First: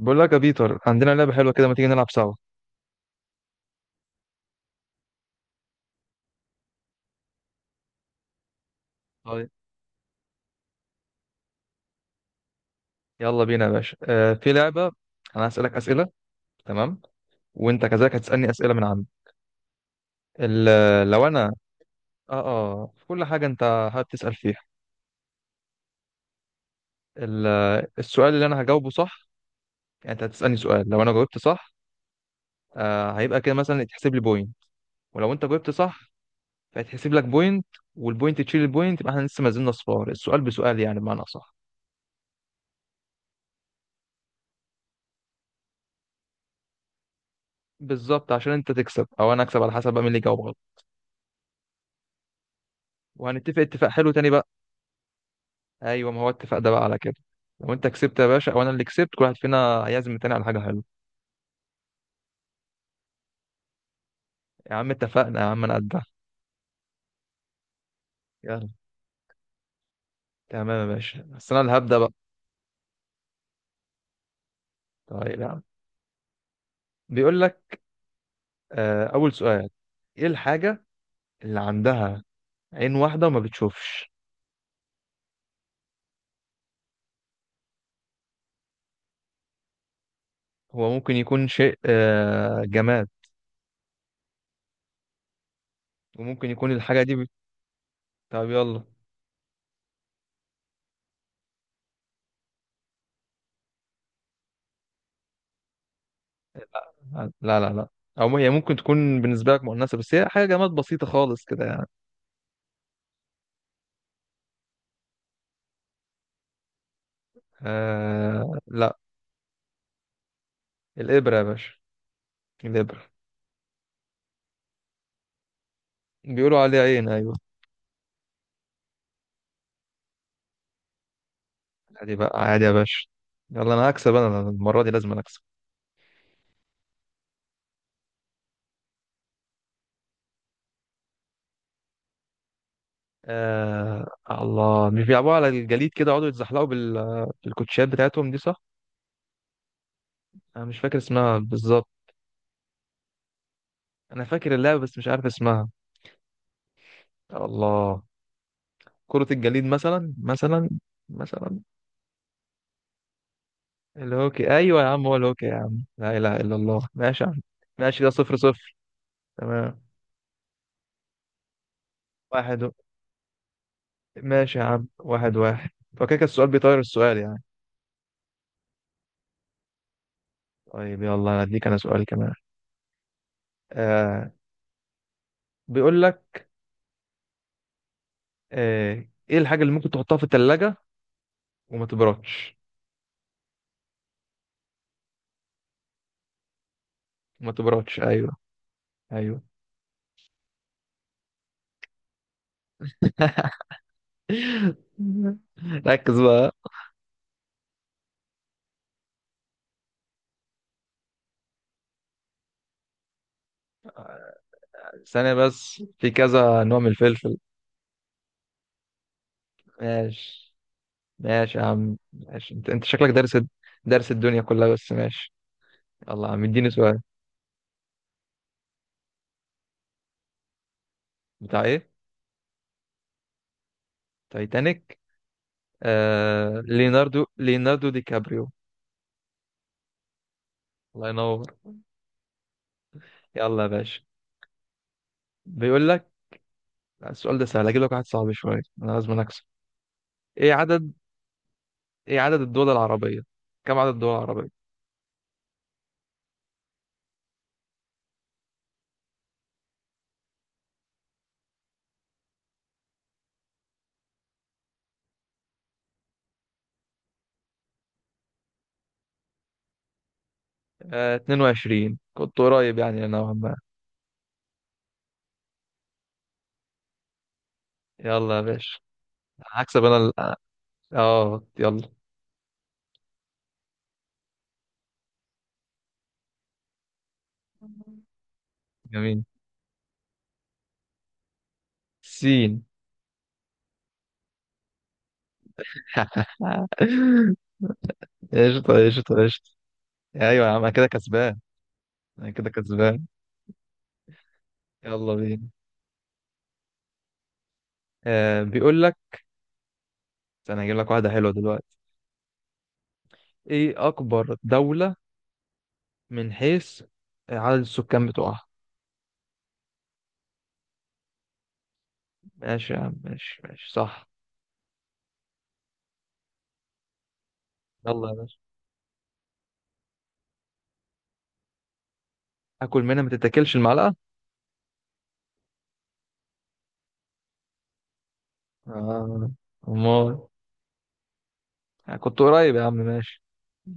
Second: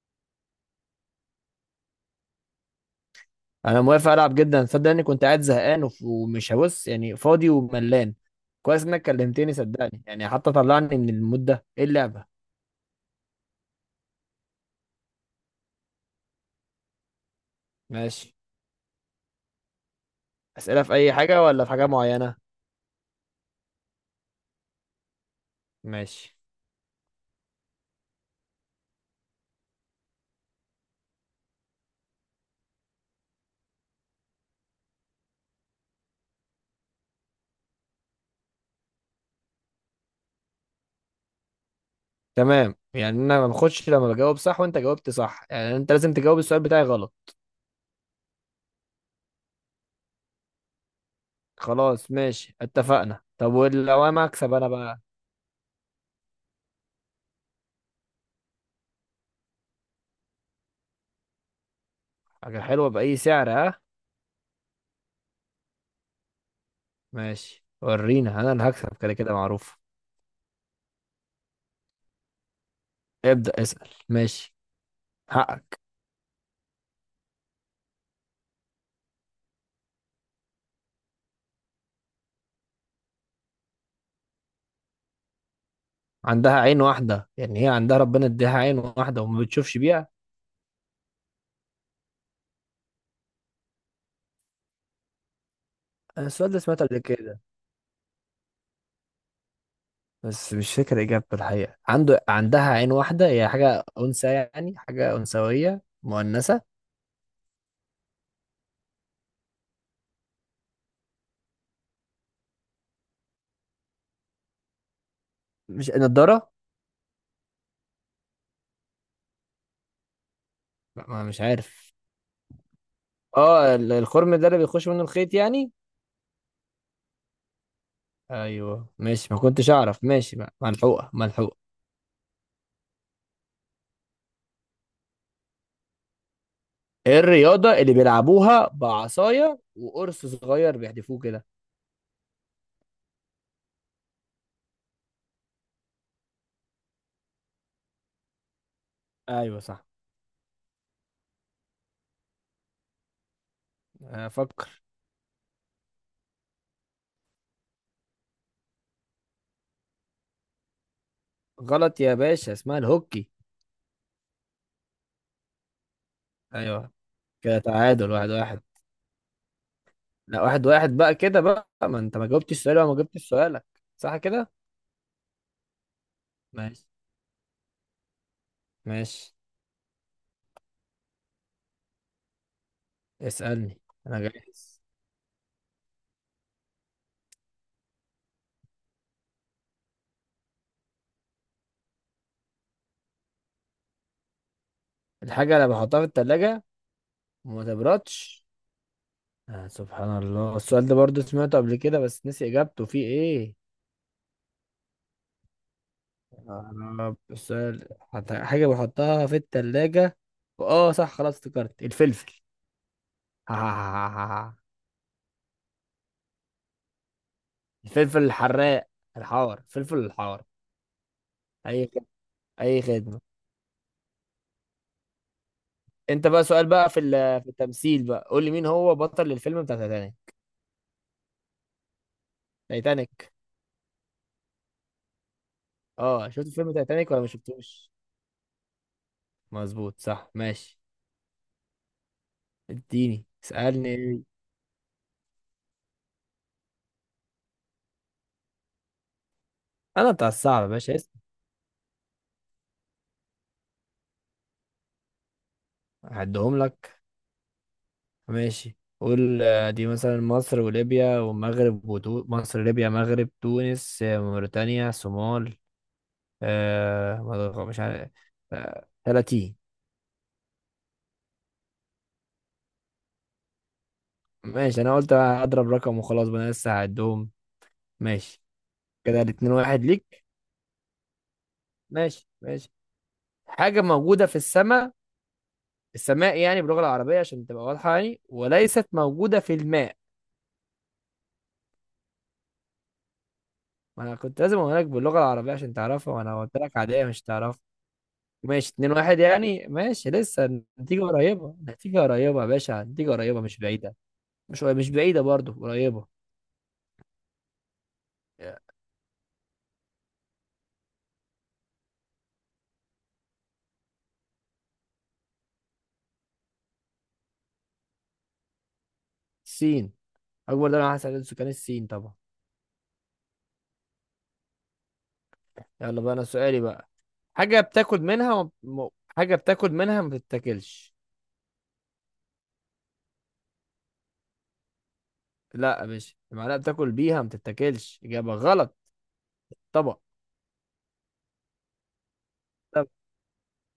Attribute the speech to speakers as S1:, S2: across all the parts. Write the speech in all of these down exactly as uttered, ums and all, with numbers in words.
S1: بقول لك يا بيتر، عندنا لعبة حلوة كده، ما تيجي نلعب سوا؟
S2: انا موافق العب جدا، صدق اني كنت قاعد زهقان وف- ومش هبص، يعني فاضي وملان. كويس انك
S1: طيب،
S2: كلمتني صدقني، يعني حتى طلعني من المود ده. ايه اللعبه؟
S1: يلا بينا يا باشا. آه في لعبة. أنا هسألك أسئلة، تمام، وأنت كذلك
S2: ماشي.
S1: هتسألني أسئلة من عندي.
S2: اسئله في
S1: ال-
S2: اي
S1: لو
S2: حاجه
S1: أنا
S2: ولا في حاجه معينه؟
S1: آه آه في كل حاجة أنت هتسأل فيها.
S2: ماشي.
S1: ال- السؤال اللي أنا هجاوبه صح، يعني أنت هتسألني سؤال، لو أنا جاوبت صح آه هيبقى كده مثلا يتحسب لي بوينت، ولو أنت جاوبت صح فيتحسب لك بوينت، والبوينت تشيل البوينت، يبقى إحنا لسه ما زلنا صفار، السؤال بسؤال يعني، بمعنى صح.
S2: تمام، يعني انا ما باخدش لما بجاوب صح وانت جاوبت صح، يعني انت لازم تجاوب السؤال بتاعي غلط.
S1: بالظبط، عشان أنت تكسب أو أنا أكسب على حسب بقى مين اللي يجاوب غلط.
S2: خلاص ماشي اتفقنا. طب
S1: وهنتفق اتفاق
S2: ولو
S1: حلو
S2: انا
S1: تاني بقى.
S2: اكسب، انا بقى؟
S1: ايوه، ما هو اتفق ده بقى على كده. لو انت كسبت يا باشا، وانا اللي كسبت، كل واحد فينا هيعزم التاني على حاجه حلوه.
S2: حاجه حلوه باي سعر، ها؟
S1: يا عم اتفقنا، يا عم انا قدها.
S2: ماشي ورينا، انا اللي
S1: يلا،
S2: هكسب كده كده معروف.
S1: تمام يا باشا، بس انا اللي هبدا بقى.
S2: ابدا اسال، ماشي.
S1: طيب يا عم،
S2: حقك.
S1: بيقول لك آه اول سؤال: ايه الحاجه اللي عندها عين واحده وما بتشوفش؟
S2: عندها عين واحدة، يعني هي عندها ربنا اديها عين واحدة وما بتشوفش بيها؟
S1: هو ممكن يكون شيء آه جماد،
S2: أنا
S1: وممكن
S2: السؤال ده
S1: يكون
S2: سمعته قبل
S1: الحاجه دي بت...
S2: كده
S1: طب يلا.
S2: بس مش فاكر إجابته. الحقيقة عنده عندها عين واحدة، هي حاجة أنثى، يعني حاجة أنثوية مؤنثة.
S1: لا، لا، لا، او هي ممكن تكون بالنسبه لك مؤنثه، بس هي حاجه جماد بسيطه خالص كده يعني.
S2: مش نضارة؟
S1: آه لا.
S2: لا، ما
S1: الابره
S2: مش
S1: يا باشا،
S2: عارف.
S1: الابره،
S2: اه، ال- الخرم ده اللي بيخش منه الخيط يعني؟
S1: بيقولوا عليها عين، ايوه.
S2: ايوه ماشي، ما كنتش اعرف. ماشي بقى، ملحوقة ملحوقة.
S1: عادي بقى، عادي يا باشا. يلا انا هكسب، انا أنا المره دي لازم أنا اكسب.
S2: ايه الرياضة اللي بيلعبوها بعصاية وقرص صغير بيحدفوه كده؟
S1: آه الله، مش بيلعبوا على الجليد كده يقعدوا يتزحلقوا بال... بالكوتشات بتاعتهم دي، صح؟
S2: ايوه صح.
S1: انا مش فاكر اسمها بالظبط. انا فاكر
S2: افكر.
S1: اللعبه بس مش عارف اسمها. الله، كره الجليد مثلا، مثلا، مثلا.
S2: غلط يا باشا، اسمها الهوكي.
S1: الهوكي، ايوه يا عم، هو الهوكي يا عم، لا اله الا الله،
S2: ايوه.
S1: ماشي يا عم.
S2: كده
S1: ماشي، ده
S2: تعادل واحد
S1: صفر
S2: واحد.
S1: صفر. تمام،
S2: لا، واحد واحد بقى كده بقى، ما انت ما جاوبتش
S1: واحد و...
S2: السؤال وما جبتش سؤالك. صح كده؟
S1: ماشي يا عم، واحد واحد. فكده كان السؤال بيطير
S2: ماشي.
S1: السؤال يعني.
S2: ماشي.
S1: طيب، يلا انا اديك انا سؤال كمان.
S2: اسألني. انا
S1: آه
S2: جاهز.
S1: بيقول لك آه، ايه الحاجة اللي ممكن تحطها في التلاجة وما تبردش؟
S2: الحاجة اللي بحطها في التلاجة
S1: ما
S2: وما
S1: تبردش، ايوه.
S2: تبردش.
S1: ايوه.
S2: آه سبحان الله، السؤال ده برضو سمعته قبل كده بس نسي اجابته فيه ايه.
S1: ركز بقى.
S2: يا رب، السؤال، حط- حاجة بحطها في التلاجة. اه صح، خلاص افتكرت الفلفل.
S1: ثانية بس، في كذا نوع من الفلفل.
S2: الفلفل الحراق، الحار، الفلفل الحار.
S1: ماشي. ماشي يا
S2: اي
S1: عم،
S2: خدمة،
S1: ماشي، انت
S2: اي
S1: انت شكلك
S2: خدمة.
S1: دارس، دارس الدنيا كلها، بس ماشي. يلا
S2: انت
S1: يا عم
S2: بقى سؤال
S1: اديني
S2: بقى،
S1: سؤال.
S2: في ال- في التمثيل بقى. قول لي مين هو بطل الفيلم بتاع تايتانيك؟
S1: بتاع ايه؟
S2: تايتانيك.
S1: تايتانيك.
S2: اه، شفت
S1: آه...
S2: فيلم تايتانيك ولا
S1: ليوناردو،
S2: ما
S1: ليوناردو
S2: شفتوش؟
S1: دي كابريو.
S2: مظبوط صح، ماشي.
S1: الله ينور.
S2: اديني
S1: يلا يا باشا،
S2: اسالني.
S1: بيقول لك: لا، السؤال ده سهل، اجيب لك واحد صعب شوية، انا لازم اكسب.
S2: انا بتاع
S1: ايه
S2: الصعب يا
S1: عدد،
S2: باشا، اسم.
S1: ايه عدد الدول العربية، كم عدد الدول العربية؟
S2: هعدهم لك. ماشي قول. آه، دي مثلا مصر وليبيا والمغرب وتو... مصر، ليبيا، مغرب، تونس، آه، موريتانيا، صومال، آه... مدغ- مش عارف. آه... ثلاثين.
S1: آه اتنين وعشرين كنت قريب يعني نوعا ما.
S2: ماشي، انا قلت هضرب رقم وخلاص بقى، انا لسه هعدهم.
S1: يلا يا
S2: ماشي.
S1: باشا،
S2: كده الاتنين واحد
S1: هكسب انا ال-
S2: ليك.
S1: اه يلا.
S2: ماشي، ماشي. حاجة موجودة في السماء. السماء يعني باللغة العربية عشان تبقى واضحة، يعني وليست
S1: جميل،
S2: موجودة في الماء.
S1: سين.
S2: ما أنا كنت لازم أقول لك باللغة العربية عشان تعرفها، وأنا قلت لك عادية مش تعرفها. ماشي
S1: قشطة،
S2: اتنين واحد
S1: قشطة، قشطة.
S2: يعني. ماشي، لسه
S1: ايوه يا عم، انا كده
S2: النتيجة
S1: كسبان،
S2: قريبة، النتيجة
S1: انا
S2: قريبة يا
S1: كده
S2: باشا،
S1: كسبان.
S2: النتيجة قريبة مش بعيدة. مش مش
S1: يلا
S2: بعيدة
S1: بينا.
S2: برضو، قريبة.
S1: آه بيقول لك: انا هجيب لك واحدة حلوة دلوقتي. ايه اكبر دولة من حيث عدد السكان بتوعها؟
S2: الصين. أكبر دولة على حسب عدد سكان، الصين طبعا.
S1: ماشي يا عم، ماشي ماشي، صح.
S2: يلا بقى أنا سؤالي بقى. حاجة بتاكل
S1: يلا يا
S2: منها
S1: باشا،
S2: وم... م- حاجة بتاكل منها ما بتتاكلش.
S1: اكل منها ما تتاكلش، المعلقة.
S2: لا يا باشا، المعلقة بتاكل بيها ما بتتاكلش، إجابة غلط.
S1: اه،
S2: طبعا.
S1: امال. يعني كنت قريب يا عم، ماشي،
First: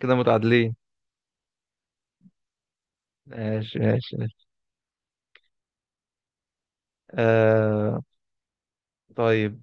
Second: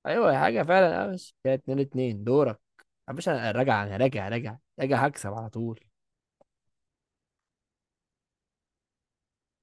S1: كده
S2: ايوه حاجه
S1: متعادلين.
S2: فعلا. اه بس كده اتنين اتنين، دورك يا باشا. انا
S1: ماشي
S2: راجع، انا
S1: ماشي
S2: راجع
S1: ماشي.
S2: راجع راجع، هكسب على طول.
S1: آه طيب،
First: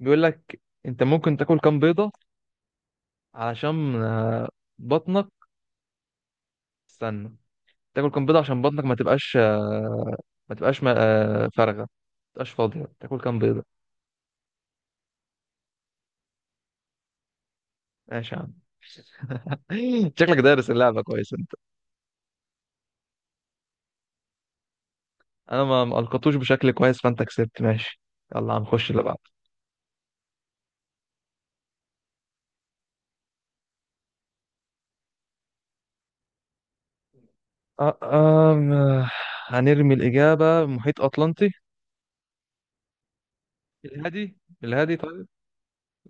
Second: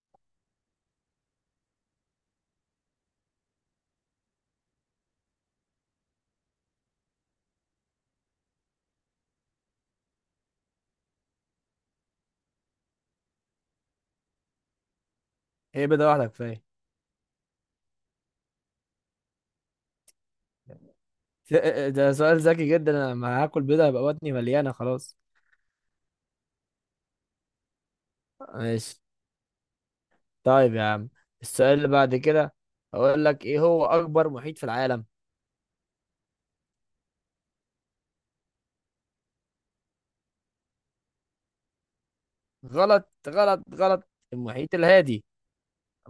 S1: بيقول لك: انت ممكن تاكل كام بيضة علشان آه، بطنك، استنى، تاكل كام بيضة عشان بطنك ما تبقاش آه، ما تبقاش ما- آه، فارغة، ما تبقاش فاضية، تاكل كام بيضة؟
S2: هي بيضه واحده كفايه.
S1: ماشي يا عم. شكلك دارس اللعبة كويس انت.
S2: ده ده سؤال ذكي جدا، انا لما هاكل بيضه هيبقى بطني مليانه خلاص.
S1: انا ما ما القطوش بشكل كويس، فانت كسبت، ماشي. يلا هنخش
S2: ماشي.
S1: اللي بعده.
S2: طيب يا عم، السؤال اللي بعد كده، هقول لك ايه هو اكبر محيط في العالم؟
S1: آه، آم، آه، هنرمي الإجابة: محيط أطلنطي.
S2: غلط غلط غلط.
S1: الهادي.
S2: المحيط
S1: الهادي،
S2: الهادي.
S1: طيب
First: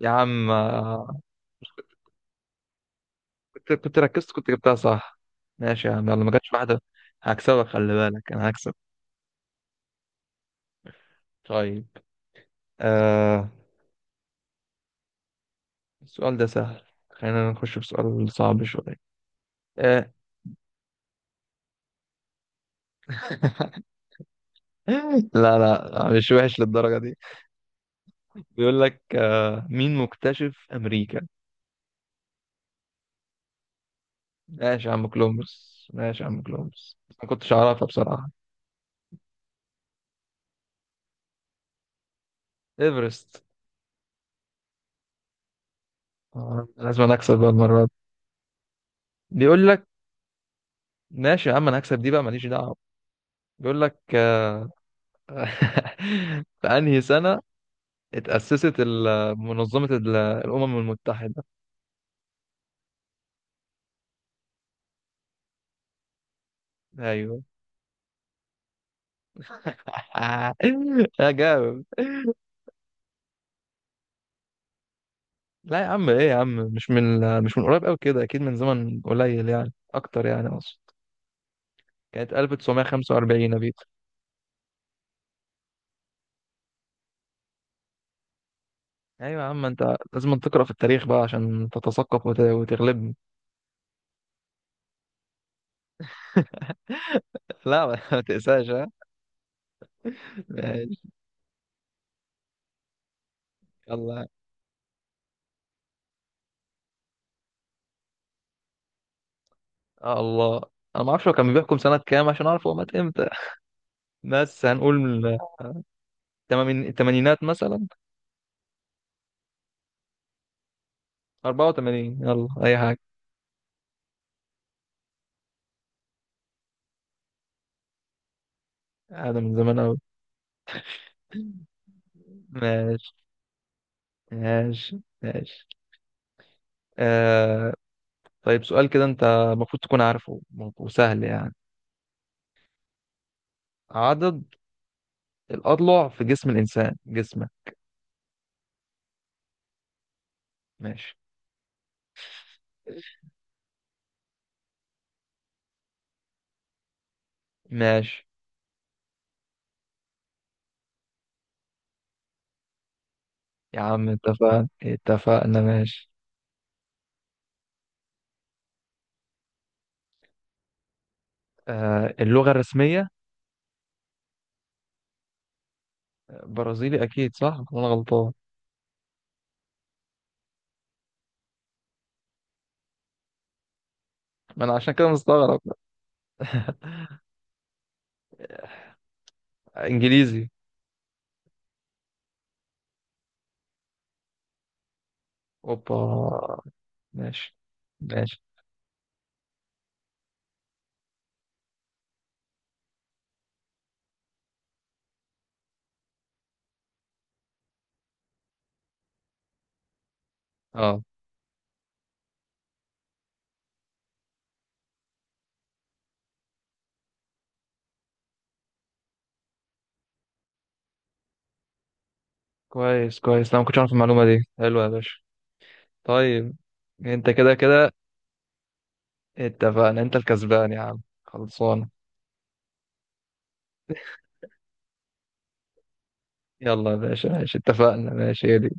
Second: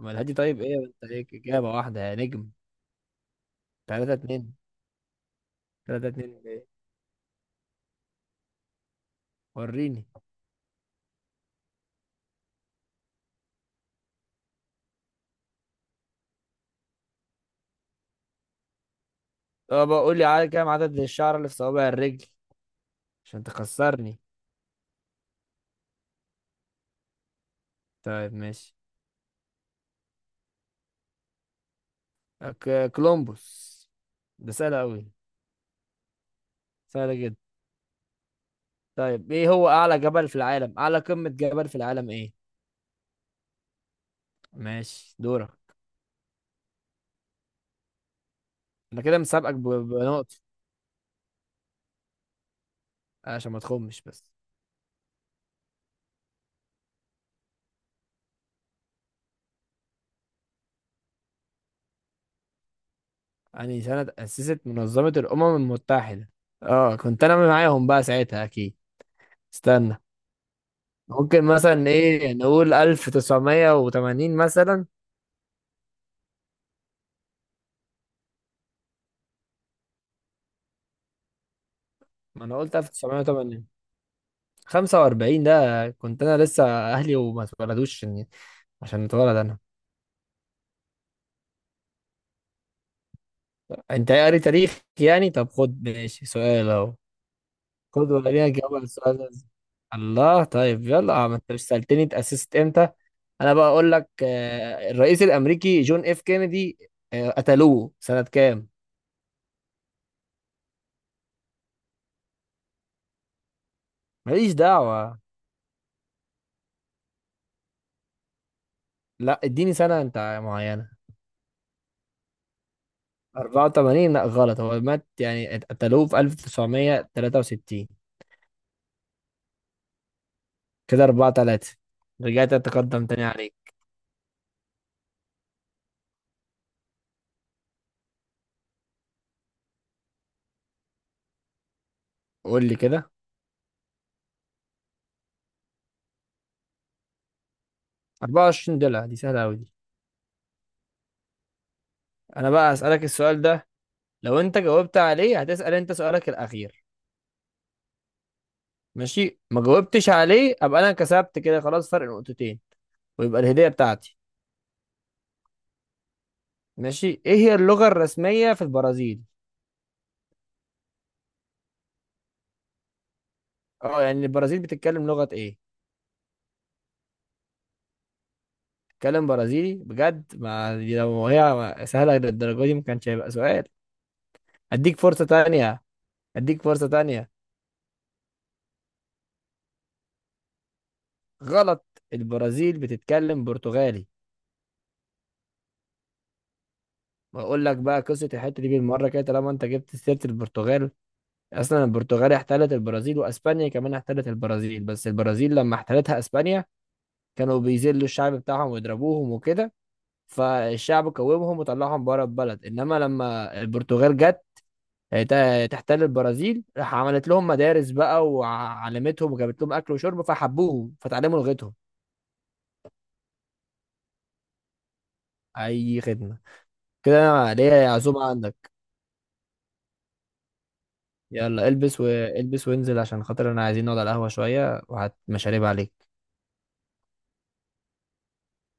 S1: يا
S2: الهادي،
S1: عم.
S2: طيب ايه؟ انت
S1: آه،
S2: ليك اجابه واحده يا نجم.
S1: كنت كنت
S2: ثلاثة
S1: ركزت كنت
S2: اتنين.
S1: جبتها صح. ماشي يا عم،
S2: تلاتة
S1: يلا ما
S2: اتنين
S1: جاتش
S2: ايه،
S1: واحدة. هكسبك، خلي بالك أنا هكسب.
S2: وريني.
S1: طيب، آه السؤال ده سهل، خلينا نخش في سؤال صعب شوية.
S2: طب
S1: آه.
S2: قول لي عدد كام عدد الشعر اللي في صوابع الرجل، عشان تخسرني؟
S1: لا لا، مش وحش للدرجة دي.
S2: طيب ماشي.
S1: بيقول لك آه مين مكتشف أمريكا؟
S2: أك- كولومبوس. ده سهلة
S1: ماشي يا عم،
S2: أوي.
S1: كولومبوس، ماشي يا عم، كولومبوس،
S2: سهلة
S1: ما
S2: جدا.
S1: كنتش أعرفها بصراحة.
S2: طيب، إيه هو أعلى جبل في العالم؟ أعلى قمة جبل في العالم إيه؟
S1: إيفرست.
S2: ماشي دورك.
S1: آه لازم أنا أكسب بقى المرة دي.
S2: أنا كده مسابقك
S1: بيقول
S2: ب-
S1: لك:
S2: بنقطة.
S1: ماشي يا عم، أنا هكسب دي بقى ماليش دعوة.
S2: عشان ما
S1: بيقول لك
S2: تخمش بس.
S1: آه، في انهي سنة اتأسست ال- منظمة ال- الأمم المتحدة؟
S2: يعني سنة أسست منظمة الأمم المتحدة؟ أه، كنت أنا
S1: ايوه.
S2: معاهم بقى ساعتها أكيد. استنى.
S1: يا
S2: ممكن
S1: جامد.
S2: مثلا إيه، نقول ألف تسعمية وتمانين مثلا؟
S1: لا يا عم، ايه يا عم، مش من مش من قريب قوي كده، اكيد من زمن قليل يعني، اكتر يعني اقصد. كانت
S2: ما أنا قلت ألف تسعمية
S1: ألف وتسعمية وخمسة وأربعين يا
S2: وتمانين
S1: بيتر.
S2: خمسة وأربعين ده كنت أنا لسه أهلي وما اتولدوش، عشان عشان أتولد
S1: ايوه يا
S2: أنا.
S1: عم، انت لازم تقرأ في التاريخ بقى عشان تتثقف وت- وتغلبني.
S2: انت ايه، قاري تاريخ يعني؟ طب خد، ماشي، سؤال اهو.
S1: لا، ما
S2: خد
S1: ما
S2: وريني
S1: تقساش
S2: اجاوب على
S1: ها.
S2: السؤال ده إزاي. الله طيب،
S1: ماشي.
S2: يلا. آه، ما انت مش سألتني اتأسست امتى. انا بقى اقول لك،
S1: الله.
S2: آه، الرئيس الامريكي جون اف كينيدي، آه، قتلوه سنة كام؟
S1: آه الله، انا ما اعرفش هو كان بيحكم سنة كام عشان اعرف هو مات امتى،
S2: ماليش
S1: بس هنقول
S2: دعوة.
S1: من التمامين- التمانينات مثلا.
S2: لا، اديني سنة انت معينة.
S1: أربعة وتمانين يلا، أي حاجة.
S2: اربعة وتمانين. لا غلط، هو مات يعني قتلوه في ألف تسعمية وتلاتة وستين.
S1: هذا من زمان أوي.
S2: كده اربعة ثلاثة. رجعت اتقدم
S1: ماشي
S2: تاني عليك.
S1: ماشي ماشي. آه طيب، سؤال كده أنت المفروض تكون عارفه وسهل يعني:
S2: قول لي كده.
S1: عدد الأضلع في جسم الإنسان، جسمه.
S2: اربعة وعشرين دولار، دي سهلة قوي دي.
S1: ماشي.
S2: انا بقى اسألك السؤال ده، لو انت جاوبت عليه هتسأل انت سؤالك الاخير.
S1: ماشي
S2: ماشي. ما جاوبتش عليه ابقى انا كسبت كده خلاص، فرق نقطتين، ويبقى الهدية
S1: يا عم،
S2: بتاعتي.
S1: اتفقنا اتفقنا، ماشي.
S2: ماشي. ايه هي اللغة الرسمية في البرازيل؟
S1: آه اللغة الرسمية،
S2: اه، يعني البرازيل بتتكلم لغة ايه؟
S1: برازيلي أكيد، صح ولا أنا غلطان؟
S2: بتتكلم برازيلي بجد؟ ما دي لو هي سهلة للدرجة دي ما كانش هيبقى سؤال.
S1: ما أنا عشان
S2: اديك
S1: كده
S2: فرصة
S1: مستغرب.
S2: تانية، اديك فرصة تانية.
S1: إنجليزي.
S2: غلط، البرازيل بتتكلم برتغالي.
S1: أوبا، ماشي
S2: بقول لك بقى قصة
S1: ماشي.
S2: الحتة دي بالمرة كده طالما انت جبت سيرة البرتغال. اصلا البرتغال احتلت البرازيل، واسبانيا كمان احتلت البرازيل، بس البرازيل لما احتلتها اسبانيا كانوا بيذلوا الشعب بتاعهم ويضربوهم وكده،
S1: أه،
S2: فالشعب قومهم وطلعهم بره البلد. انما لما البرتغال جت ت- تحتل البرازيل، راح عملت لهم مدارس بقى وعلمتهم وجابت لهم اكل وشرب فحبوهم فتعلموا لغتهم.
S1: كويس كويس، لا ما كنتش عارف المعلومة دي، حلوة يا باشا.
S2: اي خدمه.
S1: طيب،
S2: كده
S1: انت كده
S2: انا ليا
S1: كده
S2: عزومه عندك.
S1: اتفقنا، انت الكسبان يا عم،
S2: يلا
S1: خلصان.
S2: البس والبس وانزل، عشان خاطر انا عايزين نقعد على القهوه شويه وهات مشاريب عليك.
S1: يلا يا باشا، ماشي، اتفقنا، ماشي هي دي.